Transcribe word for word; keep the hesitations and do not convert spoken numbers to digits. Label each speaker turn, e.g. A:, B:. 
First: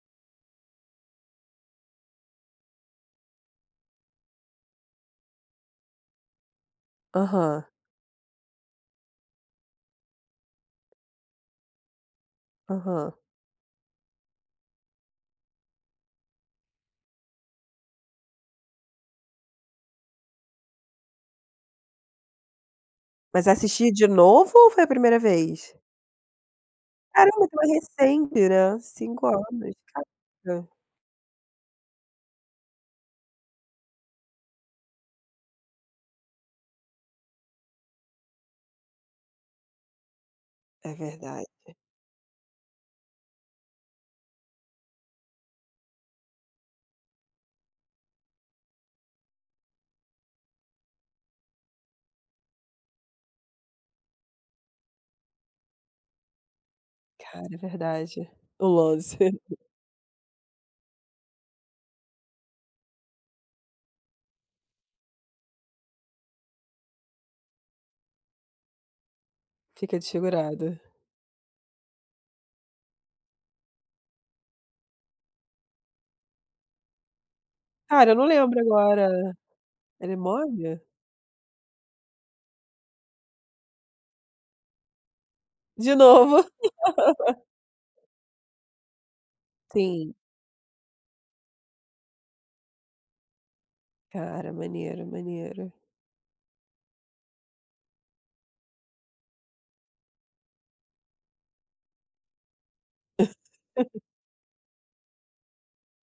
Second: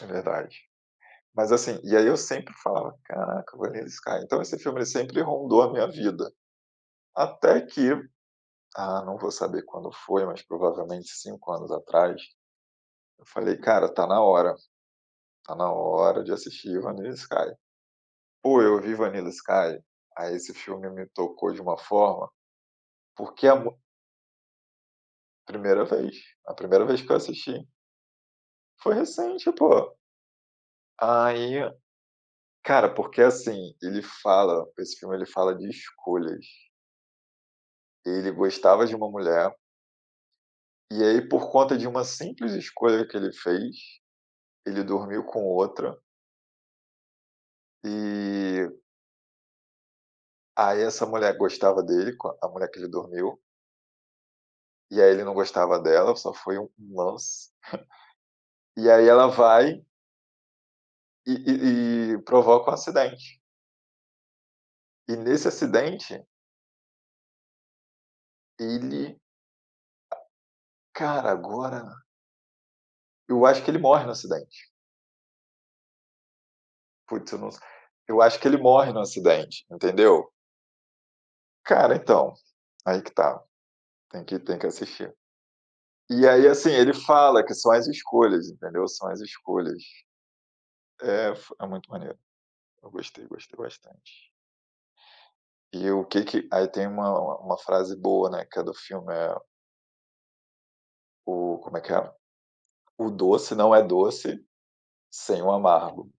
A: É verdade. Mas assim, e aí eu sempre falava, caraca Vanilla Sky, então esse filme ele sempre rondou a minha vida. Até
B: Aham.
A: que, ah, não vou saber quando foi, mas provavelmente cinco anos atrás,
B: Aham.
A: eu falei: "Cara, tá na hora. Está na hora de assistir Vanilla Sky". Pô, eu vi Vanilla Sky, aí esse filme me tocou de uma forma,
B: Mas
A: porque a mu
B: assistir de novo, ou foi a primeira vez?
A: primeira vez, a primeira vez que eu
B: Caramba, foi
A: assisti.
B: recente né,
A: Foi
B: cinco
A: recente
B: anos,
A: pô.
B: caramba.
A: Aí, cara, porque assim, ele fala esse filme ele fala de escolhas. Ele gostava de uma mulher
B: É
A: e aí
B: verdade.
A: por conta de uma simples escolha que ele fez, ele dormiu com outra e aí essa mulher gostava dele co a mulher que ele dormiu e aí ele não gostava dela, só foi um lance.
B: Cara é verdade, o
A: E aí
B: lance.
A: ela vai e e e provoca um acidente. E nesse acidente ele,
B: Fica desfigurado.
A: cara, agora eu acho que ele morre no acidente. Putz eu não s
B: Cara,
A: eu
B: não
A: acho que ele
B: lembro
A: morre no
B: agora.
A: acidente,
B: Ele
A: entendeu?
B: morre?
A: Cara então, aí que está. Tem que tem que assistir.
B: De
A: E
B: novo.
A: aí assim, ele fala que são as escolhas entendeu, são as escolhas.
B: Sim.
A: Eh, f é muito maneiro. Eu gostei gostei bastante.
B: Cara, maneiro, maneiro.
A: E o que que aí tem uma uma frase boa, né, que é do filme, eh o como é que é? O doce não é doce, sem o amargo.